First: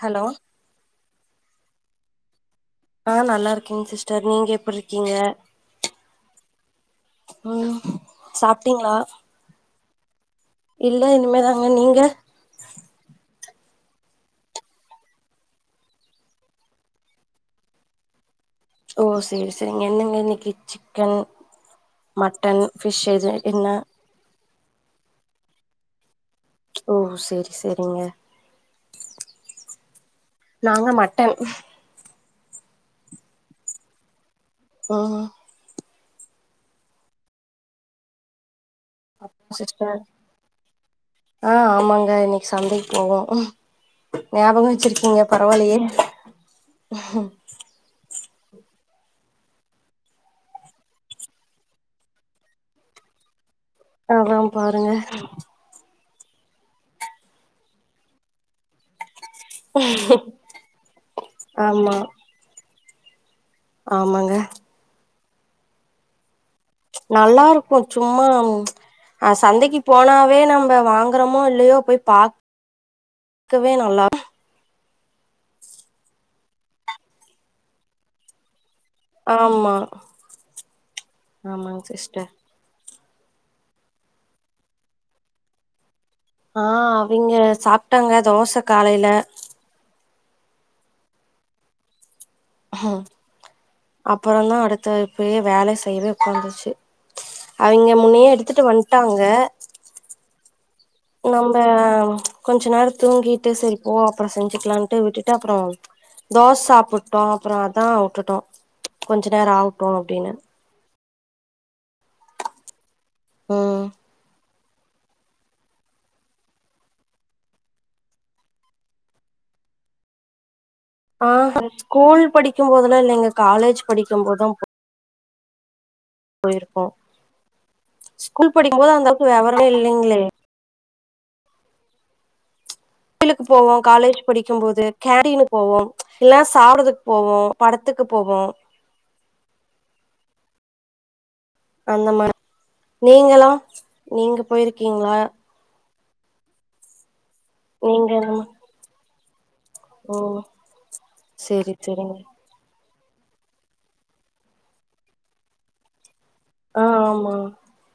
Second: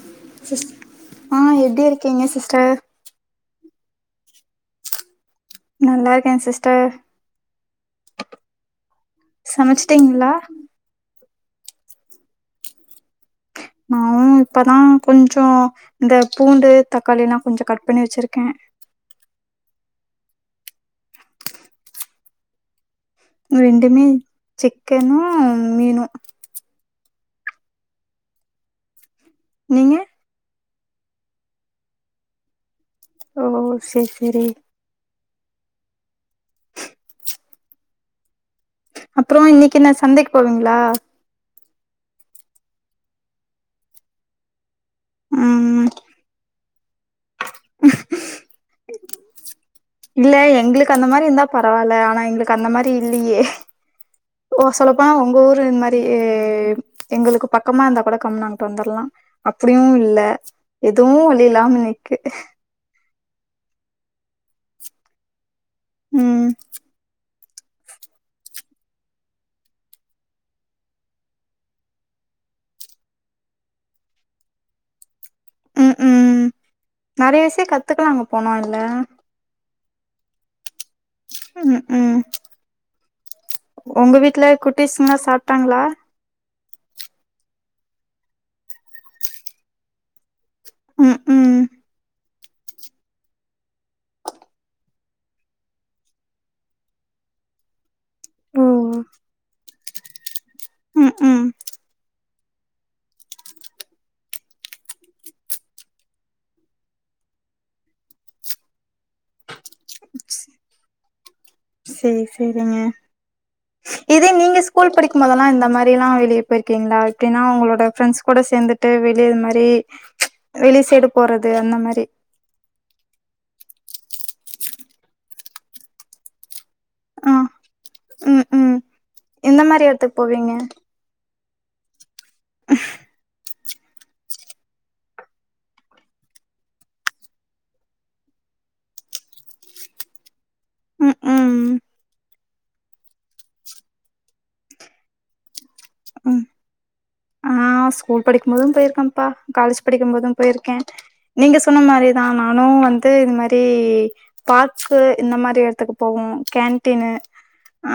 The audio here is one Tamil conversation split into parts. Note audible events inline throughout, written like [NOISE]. ஹலோ சிஸ் ஆ எப்டி இருக்கீங்க சிஸ்டர் ஆ நல்லா இருக்கேங் சிஸ்டர் நீங்க எப்டி இருக்கீங்க நல்லா இருக்கே சிஸ்டர் ம் சாப்ட்டீங்களா சமச்சிட்டீங்ளா இல்ல இனிமேதாங்க நீங்க நானு இப்பதா கொஞ்சோ இந்த பூண்டு தக்காளில்லா கொஞ்சோ கட் பண்ணி வச்சுருக்கே ஓ சேரி சேரிங்க என்னங்க இன்னைக்கு சிக்கன் மட்டன் ஃபிஷ் எது என்ன ரெண்டுமே சிக்கனு மீனு ஓ சேரி சேரிங்க நீங்க நாங்க மட்டன் ஓ சேரி சேரி ஆ அப்பறோ இன்னைக்கி என்னா சிஸ்டர் சந்தைக்கு போவீங்களா ஆ ஆமாங்க இன்னைக்கு சந்தைக்கு போவோ ஞாபகோ வச்சிருக் கிங்க பரவால்லயே ம் இல்ல எங்ளுக்கு அந்த மாரி இருந்தா பரவால்ல ஆனா எங்களுக்கு அந்த மாரி இல்லியே அதா ஓ பாருங்க சொல்லப்போனா உங்க ஊரு இந்த மா ரி எங்களுக்கு பக்கமா இருந்தா கூட கம்முனு அங்கட்டு வந்துர்லா அப்டியு இல்ல எதுவு வழி இல்லாம ஆமா நிக்கு ஆமாங்க ம் நல்லா இருக்கு சும்மா ஆ சந்தைக்கு போனாவே நம்ப வாங்கறமோ இல்லயோ போய் பா க்கவே நல்லா ம் ம் நெறைய விஷ்யோ கத்துக்கலா அங்க போனா இல்ல ஆமா ம் ஆமாங் ம் சிஸ்டர் ஒங்க வீட்ல குட்டிஸ்ங்கனா சாப்ட்டாங்ளா ஆ அவிங்க சாப்ட்டாங்க தோச காலைல ம் ம் ம் அப்பறந்தா அடுத்த இப்பயே வேல செய்யவே உக்காந்துச்சு அவிங்க முன்னையே எடுத்துட்டு ஓ வந்ட்டாங்க ம் ம் நம்ப கொஞ்ச நேரோ தூங்கிட்டு சரி போ அப்பறோ செஞ்சுக்கலாம்ட்டு விட்டுட்டு அப்பறோ தோச சாப்புட்டோ அப்பறோ அதா வுட்டுட்டோ கொஞ்ச நேரோ ஆவுட்டு அப்டின்னு சேரி சேரிங்க ம் இதே நீங்க ஸ்கூல் படிக்கும் போதெல்லா இந்த மாரிலா வெளிய போயிருக்கீங்களா எப்டினா உங்களோட ஃப்ரண்ட்ஸ் கூட சேந்துட்டு வெளிய இது மாரி வெளி சைடு போறது ஆஹ அந்த மாரி ஸ்கூல் படிக்கும்போதுலா இல்லங்க காலேஜ் படிக்கும்போதா போ போய்ருக்கோ ஆ ம் ஸ்கூல் ம் படிக்கும்போது அந்த அளவுக்கு எந்த வெவரமே மாரி எடத்துக்கு இல்லைங்களே போவீங்க கோயிலுக்கு போவோ காலேஜ் படிக்கும் போது கேன்டீனு போவோம் இல்ல சாறதுக்கு போவோ படத்துக்கு போவோ உகும் அந்த மார் நீங்களா நீங்க போயிருக்கீங்களா ம் ஆ நீங்க ஸ்கூல் என்னமா படிக்கும் போதும் போயிருக்கேன்பா காலேஜ் படிக்கும் போதும் ஓ போயிருக்கே நீங்க செரி சொன்ன செரிங்க மாரிதா நா னும் வந்து இது மாரி தாக்ஸு இந்த மாரி எடத்துக்கு போவோ ஆ கேன்டீனு ஆமா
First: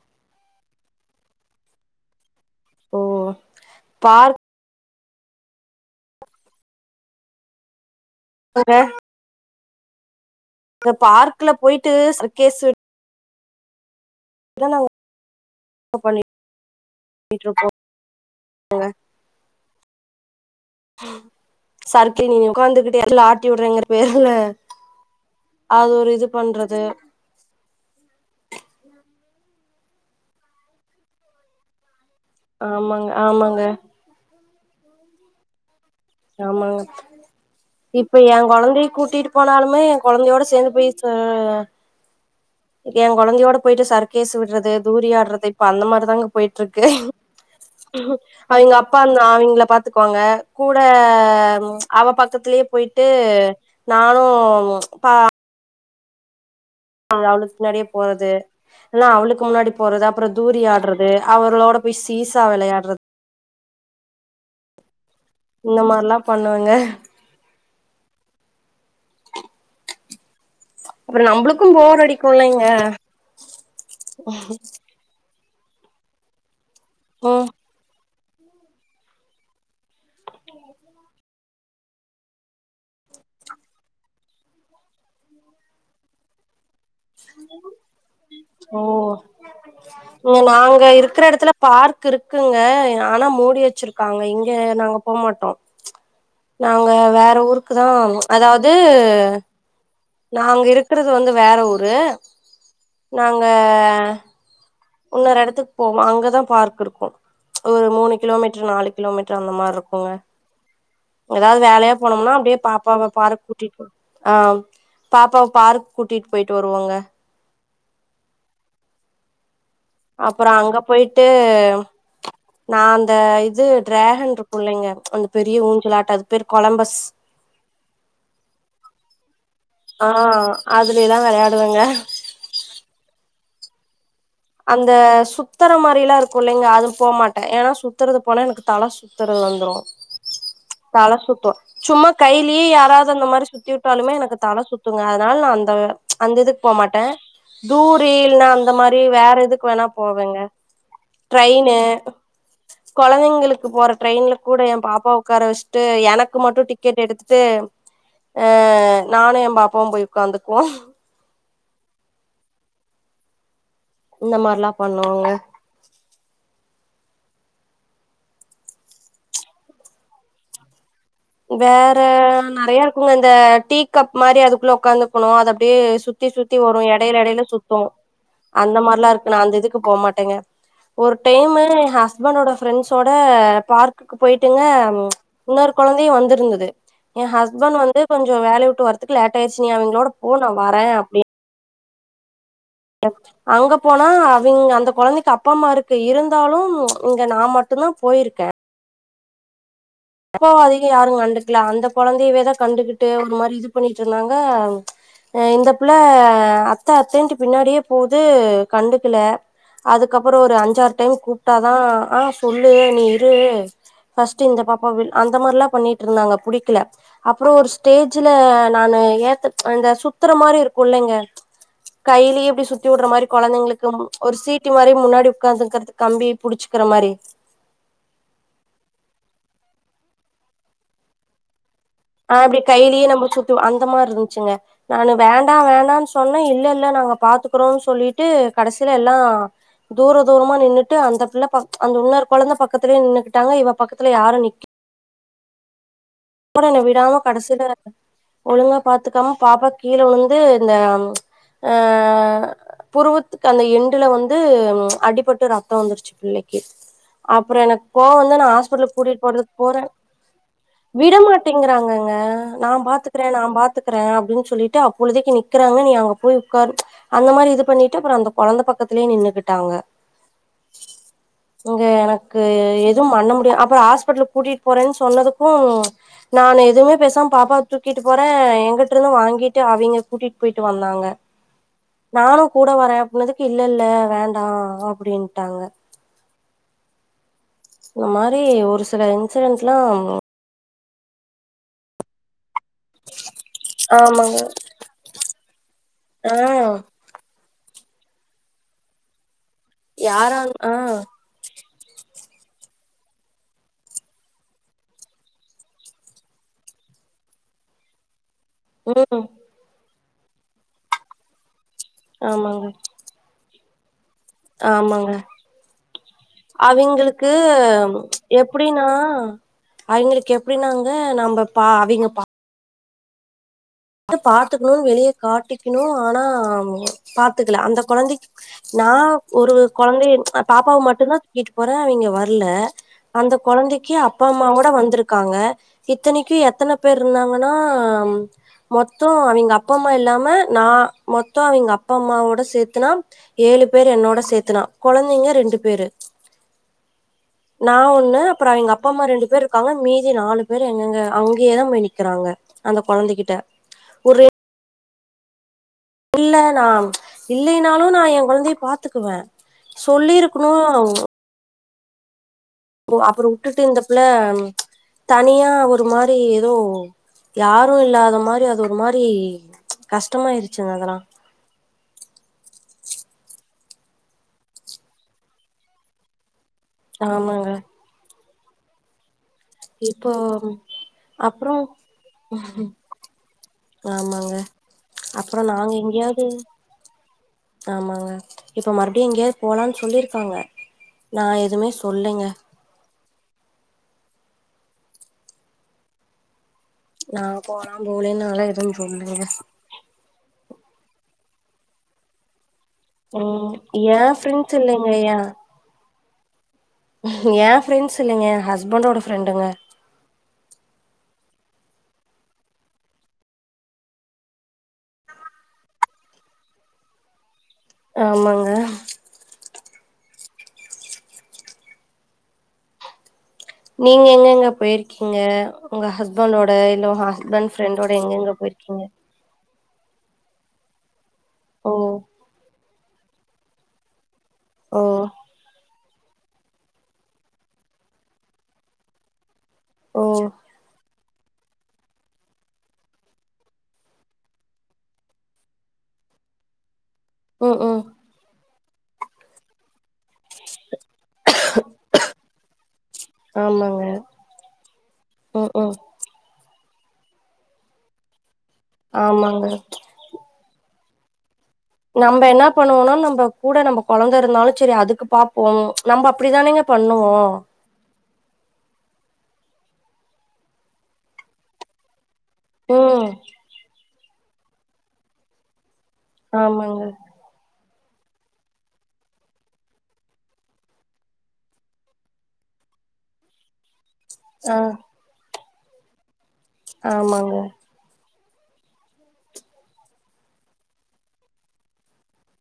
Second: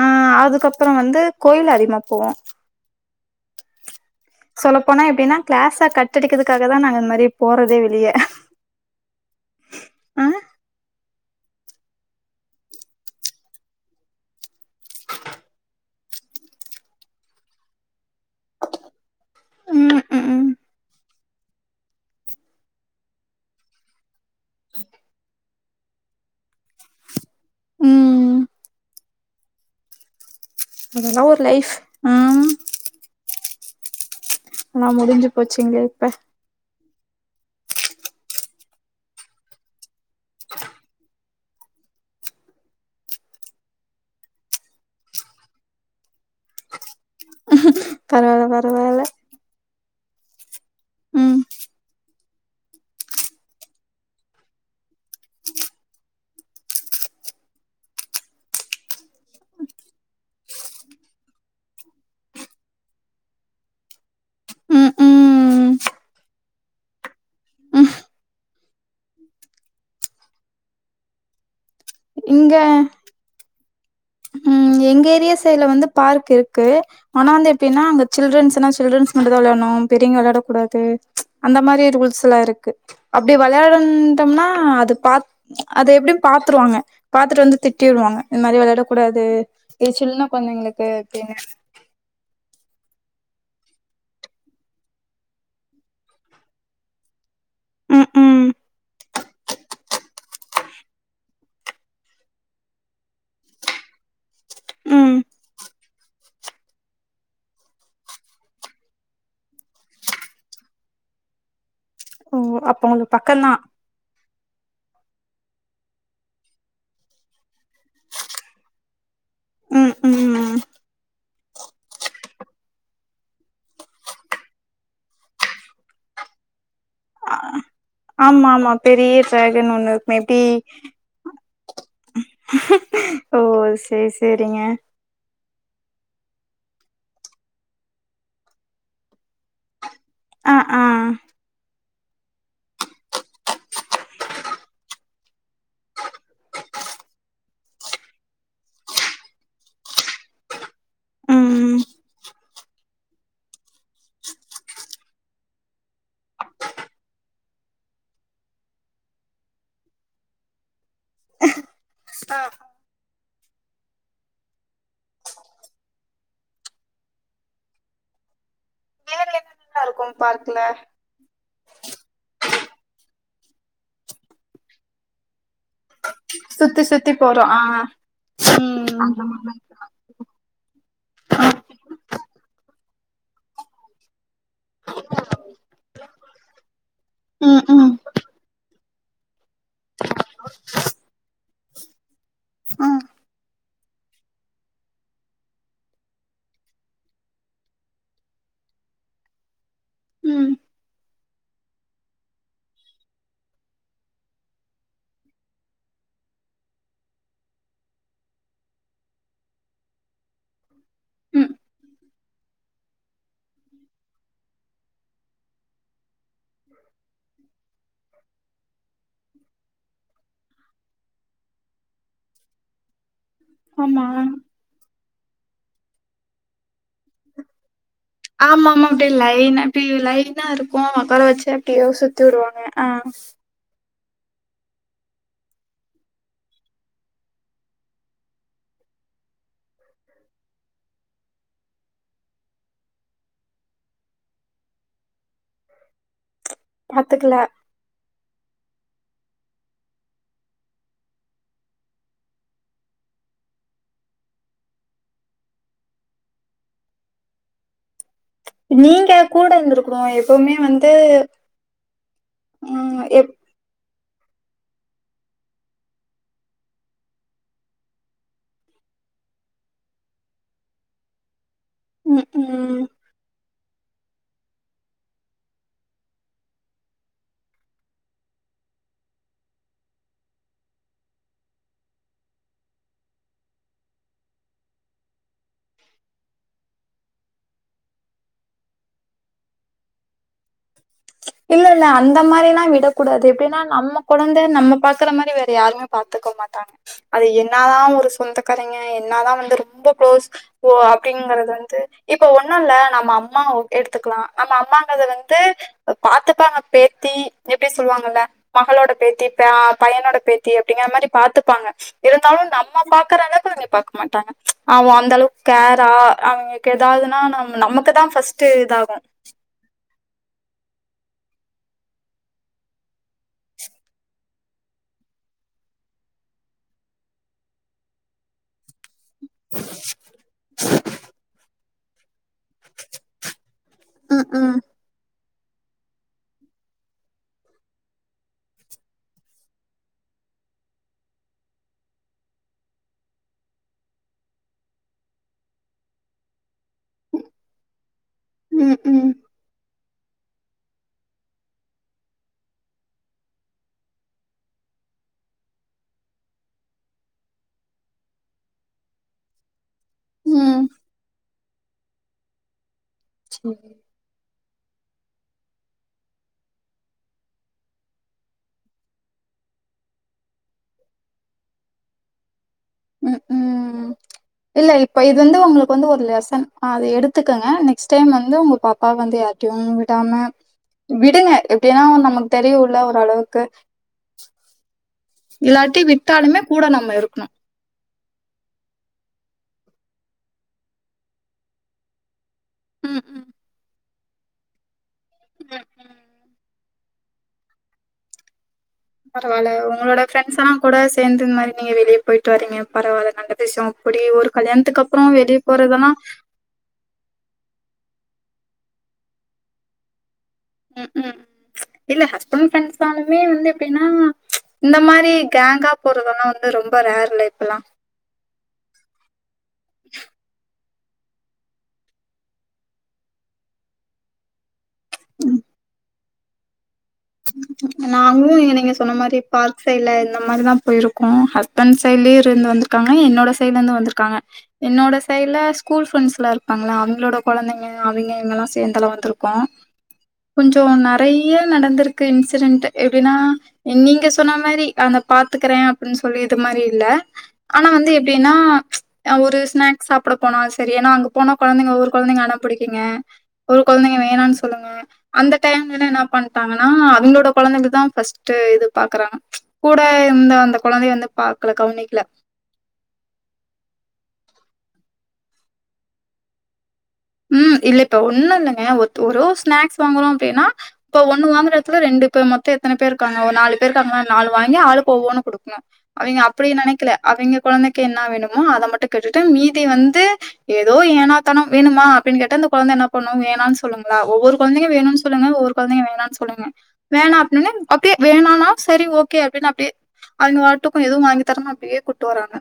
அ அதுக்கப்பறோ வந்து கோயில் அதிகமா போவோ ஓ பார்க் சொல்லப்போனா எப்டின்னா கிளாஸ கட்டடிக்கறதுக்காக தா நாங்க இந்த மாரியே போறதே வெளிய போக ஆ இந்த பார்க்குல போய்ட்டு சர்கேஸ்ஸூ [UNINTELLIGIBLE] ஆப் பண்ணி போயிட்ருப்போ ம் ம் சறுக்கு நீ உக்காந்துகிட்டு ஆக்சுவலா ஆட்டி விடுறேங்ற பேர்ல அது ஒரு இது பண்றது ம் அதெல்லா ஒரு லைஃப் ஆ ஆமாங்க ஆமாங்க ஆனா முடிஞ்சு போச்சீங்களே இப்ப ஆமாங்க இப்ப ஏங்கொழந்தைய கூட்டிட்டு போனாலுமே ஏங்குழந்தையோட சேர்ந்து போய் ச [INAUDIBLE] ஏங்கொழந்தையோட போய்ட்டு சர்கேஸ் விட்றது தூரி ஆட்றது இப்ப அந்த மாரிதாங்க போய்ட்ருக்கு பரவால்ல அவிங்க அப்பா பரவால்ல அந்த அவிங்கள பாத்துக்குவாங்க கூ ட ம் அவ பக்கத்துலேயே போய்ட்டு நானு பா அங்க‌ அவளுக்கு பின்னாடியே போறது ஆனா அவளுக்கு முன்னாடி போறது அப்றோ தூரி ஆட்றது அவர்களோட போய் சீசா விளையாடுற ம் இந்த ம் மாரிலா பண்ணுவங்க அப்றோ நம்பளுக்கும் போர் அடிக்கு இங்க இல்லைங்க ம் எங்க ஏரியா சைடுல வந்து பார்க் இருக்கு ஆனா ம் வந்து எப்டின்னா அங்க சில்ட்ரன்ஸ்னா சில்ட்ரன்ஸ் மட்டு தா விளையாடணு பெரியங்க விளையாட கூடாது அந்த மாரி ரூல்ஸ்ல்லா இருக்கு அப்டி விளையாடட்டோம்னா அது பாத் அத எப்டியு பாத்துருவாங்க பாத்துட்டு வந்து திட்டி விடுவாங்க இந்த மாரி ஓ விளையாடக் கூடாது இது சின்ன இங்க நாங்க கொழந்தைங்களுக்கு இருக்குற அப்டின்னு இடத்துல பார் க்குங்க ஆனா மூடி வச்சிருக்காங்க இங்கே நாங்க போமாட்டோ நாங்க வேற ஊருக்கு தா ம் ம் அதாது நாங்க இருக்கறது வந்து வேற ஊரு நாங்க ம் உன்னொரு இடத்து போவோ அங்கதா பார்க் இருக்கு ஒரு மூணு கிலோமீட்டரு நாலு கிலோமீட்டரு அந்த மாரி இருக்குங்க எதாது வேலையா போனோம்னா ஓ அப்டே அப்ப பாப்பாவ உங்களுக்கு பார்க் பக்கம் தான் கூட்டிட்டு ஆ பாப்பாவ பார்க் கூட்டிட்டு போய்ட்டு வருவோங்க ம் அப்றோ ம் அங்க போய்ட்டு நா அந்த இது டிராகன் இருக்குள்ளைங்க அந்த பெரிய ஊஞ்சல் ஆட்டோ அது பேரு கொலம்பஸ் ஆம்மாம்மா பெரிய டிராகன் ஒண்ணு ஆ இருக்குமே இப்டீ அதுல எல்லா வெளையாடுவேங்க ஓ சேர் அந்த சு த்தற மாரி எல்லா இருக்கு இல்லைங்க அது போமாட்ட ஏனா சுத்துறது போனா எனக்கு தல சுத்துறது வந்துரு ஆ ஆ தல சுத்து சும்மா கையிலியே யாராது அந்த மாரி சுத்தி விட்டாலுமே எனக்கு தல சுத்துங்க அதனால நா அந்த அந்த இதுக்கு போ மாட்டே தூரி இல்லன்னா அந்த மாரி வேற எதுக்கு வேணா போவேங்க ம் ட்ரெயின்னு கொழந்தைங்களுக்கு போற ட்ரெயின்ல கூட ஏ பாப்பாவ உக்கார வச்சிட்டு எனக்கு மட்டு டிக்கெட் எடுத்துட்டு ஆ நானு ஏ பாப்பாவு போய் உக்காந்துக்குவோ ஆ இந்த மாரிலா பண்ணுவோங்க நல்லா இருக்கு பார்க்ல வேற நெறையா இருக்குங்க இந்த டீ கப் மாரி அதுக்குள்ள உக்காந்துக்கணு அது அப்டியே சுத் சுத்தி சுத்தி வரு சுத்தி எடேல போறோ எடேல ஆ சுத்து அந்த மாரிலா இருக்கு நா அந்த இதுக்கு போ மாட்டேங்க ஒரு டைமு ஏ ஹஸ்பண்டோட ஃப்ரெண்ட்ஸோட பார்க் போயிட்டுங்க இன்னொரு கொழந்தையு வந்துருந்துது ஏ ம் ம் ஹஸ்பண்ட் ம் வந்து கொஞ்சோ வேலைய உட்டு வர்ற க்கு லேட்டாயிருச்சி நீ அவிங்களோட போ நா வரே அப்டின் ஆ டச்சு அங்க போனா அவிங் அந்த கொழந்தைக்கு அப்பா அம்மா இருக்கு இருந்தாலு இங்க நா மட்டு தா போயிருக்க அப்போ ம் அதிகோ யாரு கண்டுக்கல அந்த கொழந்தையவேதா கண்டுகிட்டு ஒரு மாரி இது பண்ணிட்டு இருந்தாங்க இந்த பிள்ள அத்த அத்தன்ட்டு பின்னாடியே போகுது கண்டுக்கல அதுக்கப்பறோ ஒரு அஞ்சாறு டைம் ம் கூப்டாதா ஆ சொல்லு நீ இரு ஃபர்ஸ்ட்டு இந்த பாப்பாவில் அந்த மாரிலா பண்ணிட்டு இருந்தாங்க புடிக்கல அப்றோ ஒரு ஸ்டேஜ்ல நானு ஏத்த இந்த சுத்துற மாரி இருக்கு இல்லைங்க கையிலயே இப்டி சுத்தி வுடுற மாரி கொழந்தைங்களுக்கு ஆமா ஒரு சீட் குட்டி மாரி முன்னாடி உக்காந்துங்கறது கம்பி புடிச்சுகுற மாரி ஆமாமா அப்டி லைன்னா அப்டி லைனா இருக்கு ஒக்கார வெச்சு அப்டியே சுத் ஆ அப்டி கைலியே நம்ம சுத்துவோ அந்த மாரி இருந்துச்சுங்க நானு வேண்டா வேண்டான்னு சொன்னே இல்ல இல்ல நாங்க பாத்துக்குறோன்னு சொல்லிட்டு கடசில எல்லா தூர தூரமா நின்னுட்டு அந்த பிள்ள பக் அந்த இன்னொரு கொழந்த பக்கத்துலயே நின்னுகிட்டாங்க இவ பக்கத்துல யாரு நிக்க அப்பறோ என்ன விடாம பாத்துக்கல கடைசில ஒழுங்கா பாத்துக்காம பாப்பா கீழ விழுந்து இந்த ஆ புருவத்துக்கு அந்த எண்டுல வந்து அடிப்பட்டு ரத்தோ வந்துருச்சி பிள்ளைக்கி அப்பறோ எனக்கு கோவோ நீங்க கூட்டிட்டு கூட போறதுக்கு போறே இருந்துருக்கணு எப்பவுமே வந் விடமாட்டேங்கிறாங்கங்க நா ம் பாத்துக்குறே எப் நா பாத் த்துக்கிறே அப்டின்னு சொல்லிட்டு அப்பொழுதைக்கு நிக்கிறாங்க நீ அங்க போய் உக்காரு அந்த மாரி இது பண்ணிட்டு அப்பறோ அந்த கொழந்த பக்கத்துலயே நின்னுக்கிட்டாங்க இங்க ம் எனக்கு ம் எதுவும் மண்ண முடியு அப்பறோ ஹாஸ்பிடலுக்கு கூட்டிட்டு போறேன்னு சொன்னதுக்கு ம்ச் நான்னு எதுவுமே பேசாம பாப்பா தூக்கிட்டு போறே எங்கிட்ருந்து வாங்கிட்டு அவங்க கூட்டிட்டு போயிட்டு வந்தாங்க நானு கூட வரே அப்பனதுக்கு இல்ல இல்ல வேண்டா அப்டின்ட்டாங்க இந்த மாரி ஒரு சில இன்சிடென்ஸ்லாம் இல்லல்ல அந்த மாரில்லா விட கூடாது எப்டினா நம்ம கொழந்த ஆமாங்க நம்ம பாக்கற மாரி வேற யாருமே பாத்துக்க ஆ மாட்டாங்க அது என்னதா ஒரு சொந்தக்காரைங்க என்னதா வந்து ரொம்ப குளோஸ் யாரா ஓ ஆ அப்டிங்கறது வந்து இப்ப ஒண்ணுல்ல நம்ம அம்மா எடுத்துக்கலா நம்ம அம்மாங்கறது வந்து பாத்துப்பாங்க பேத்தி எப்டி சொல்லுவாங்கல்ல மகளோட ம் பேத்தி ப பையனோட பே த்தி அப்டிங்கிற மாரி பாத்துப்பாங்க இருந்தாலு ஆமாங்க நம்ம பாக்குற அளவுக்கு அவுங்க பாக்க மாட்டாங்க அவன் ஆமாங்க அந்த அளவுக்கு கேரா அவுங்களுக்கு எதாவுதுனா அவிங்களுக்கு நம்ம நமக்குதா ஃபர்ஸ்ட் எப்டின்னா இதாகு அவிங்களுக்கு எப்டினாங்க நம்ம பா அவிங்க பாத்துக்கணுனு வெளிய காட்டிக்கணு ஆனா பாத்துக்கல அந்த கொழந்தைக்கு நா ஒரு கொழந்தைய பாப்பாவ மட்டுந்தா தூக்கிட்டு போற அவிங்க வ ல்ல அந்த கொழந்தைக்கு அப்பா ம், அம்மா ம். வோட வந்துரு க்காங்க இத்னைக்கு எத்தன பேர் இருந்தாங்கன்னா மொத்தோ அவிங்க அப்பா, அம்மா இல்லாம நா மொத்தோ அவிங்க அப்பா, அம்மாவோட சேத்துனா ஏழு பேரு என்னோட சேத்துனா கொழந்தைங்க ரெண்டு பேரு நா ஒண்ணு அப்றோ அவிங்க ம், அப்பா, அம்மா ம். ரெண்டு பேரு காங்க மீதி நாலு பேர் எங்கங்க அங்கேயே தா போய் நிக்கறாங்க அந்த கொழந்தகிட்ட ஒரே இல்ல நா இல்லைனாலு நா எ கொழந்தைய பாத்துக்குவ சொல்லிருக்கணு ம். ஓ அப்பறோ வுட்டுட்டு இந்தப்புள்ள தனியா ஒரு மாரி ஏதோ யாரு இல்லாத மாரி அது ஒரு மாரி கஷ்டமாயிருச்சிங்க அதெல்லா ம் ம் இல்ல இப்ப இது வந்து ஒங்களுக்கு வந்து ஒரு லெசன் அத எடுத்துக்கங்க ஆமாங்க நெக்ஸ் டைம் வந்து உங்க பாப்பாவ வந்து யார்ட்டையு இப்போ விடாம விடுங்க அப்புறோ எப்டின்னா நமக்கு தெரியுல்ல ஓரளவுக்கு ஆமாங்க அப்புறோ நாங்க இல்லாட்டி எங்கேயாவது வித்தாலுமே கூட நம்ம இருக்கணு ஆமாங்க இப்ப மறுபடியு எங்கேயாவது போலான்னு சொல்லிருக்காங்க நா எதுமே சொல்லைங்க ம் ம் நா போனா மூனே நாள்ல எது பரவால உங்களோட ஃப்ரெண்ட்ஸல்லா கூட சேந்து இந் மாரி நீங்க வெளிய போய்ட்டு வரீங்க பரவால்ல நல்ல ம் விஷ்ஷோ ஏ அப்டி ஒரு ஃப்ரெண்ட்ஸ் கல்யாணத்துக்கு இல்லைங்க அப்றோ ஏ வெளிய போறதெல்லா ஏ ஃப்ரெண்ட்ஸ் இல்லைங்க ஹஸ்பண்டோட ஃப்ரெண்டுங்க ம் ம் இல்ல ஹஸ்பண்ட் ஃப்ரெண்ட்ஸ் நாளுமே வந்து எப்டின்னா இந்த மாரி கேங்கா போறதெல்லா வந்து ரொம்ப ரேர்ல இப்பெல்லா ஆமாங்க நீங்க எங்கங்க போயிர்க்கீங்க உங்க ஹஸ்பண்டோட இல்ல உங்க ஹஸ் பண்ட் ஃப்ரெண்டோட எங்கங்க நாங்களு நீங்க போயிர்க்கீங்க சொன்ன மாரி பார்க் சைடுல இந்தமாரி தா போயிருக்கோ ஓ ஹஸ்பண்ட் சைடுலயூ இருந்து வந்துருக்காங்க என்னோட சைடலருந்து வந்துருக்காங்க ஓ என்னோட சைடுல ஸ்கூல் ஃப்ரெண்ட்ஸ்ல்லா இருப்பாங்கள அவீங்களோட கொழந்தைங்க அவீங்க இவீங்கெல்லா சேந்தெல்லா வந்திருக்கோ ஓ கொஞ்சோ நறைய நடந்து இருக்கு இன்சிடென்ட்டு எப்டினா நீங்க சொன்ன மாரி அவன பாத்துக்றே அப்டி சொல்லி இது மாரி இல்ல ம் ஆனா ம் வந்து எப்டினா ஒரு ஸ்நாக் சாப்ட போனா செரி ஏனா அங்க போன கொழந்தைங்க ஒரு கொழந்தைங்க அட பிடிக்கியுங்க ஒரு ஆமாங்க கொழந்தைங்க வேணானு சொல்லுங்க அந்த ம் ம் டைம்ல என்ன பண் தாங்கென்னா அவீங்களோட கொழந்தைக தா ஃபஸ்ட் இது பாக்குறாங்க ஆமாங்க கூட இந்த அந்த கொழந்தை வந்து பாக்கல கவுனிக் நம்ப என்ன பண்ணுவோனா நம்ப கூட நம்ப கொழந்த இருந்தாலு செரி அதுக்கு பாப்போ நம்ப அப்டிதானேங்க பண்ணுவோ ம். இல்ல இப்ப ஒண்ணு இல்லங்க ஒ ஒரு ஸ்நாக்ஸ் வாங்குரோ அப்டினா ப்ப ஒண்ணு வாங்குற எடத்துல ரெண்டு ப்ப மொ த்த எத்தன பேரு ம் இருக்காங்க ஒரு நாலு பேர் இருக்காங்க நாலூ வாங்கி ஆளுக்கு ஒவ்வொன்னு குடுக்ணு அவீங்க அப்டி ஆமாங்க நெனைக்கல அவீங்க கொழந்தைக்கு என்ணா வேணுமொ அத மட்டு கேட்டுட்டு மீதி வந்து ஏதோ ஏனாத்தானோ வேணுமா அப்டினு கேட்டா அந்த கொழந்த என்ன பண்ணு வேணா சொல்லங்களா ஒவ்வொரு ஆ கொழந்தைங்க வேணு சொல்லுங்க ஒவ்வொறு கொழந்தைங்க வேணானு சொல்லுங்க வேணா ஆமாங்க அப்டினோனே அப்டியே வேணானா செரி ஓகே அப்டினு அப்டியே அவீங்க வாட்டுக்கு எதுவு வாங்கி தரமான அப்டியே கூட்டு வராங்க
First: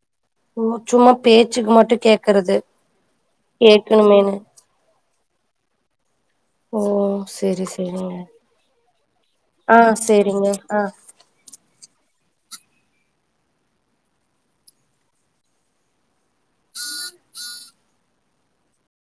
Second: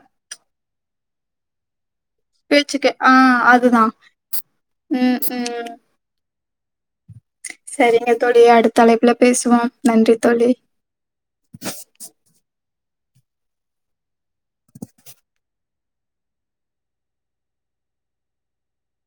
உம் சும்மா பேச்க்கு மட்டு கேட் பேச்சுக்ககே ஆ அதுதா உம் உம் ஓ செரி செரி தலைப்பில பேசுவோ நன்றி தொழி ஆ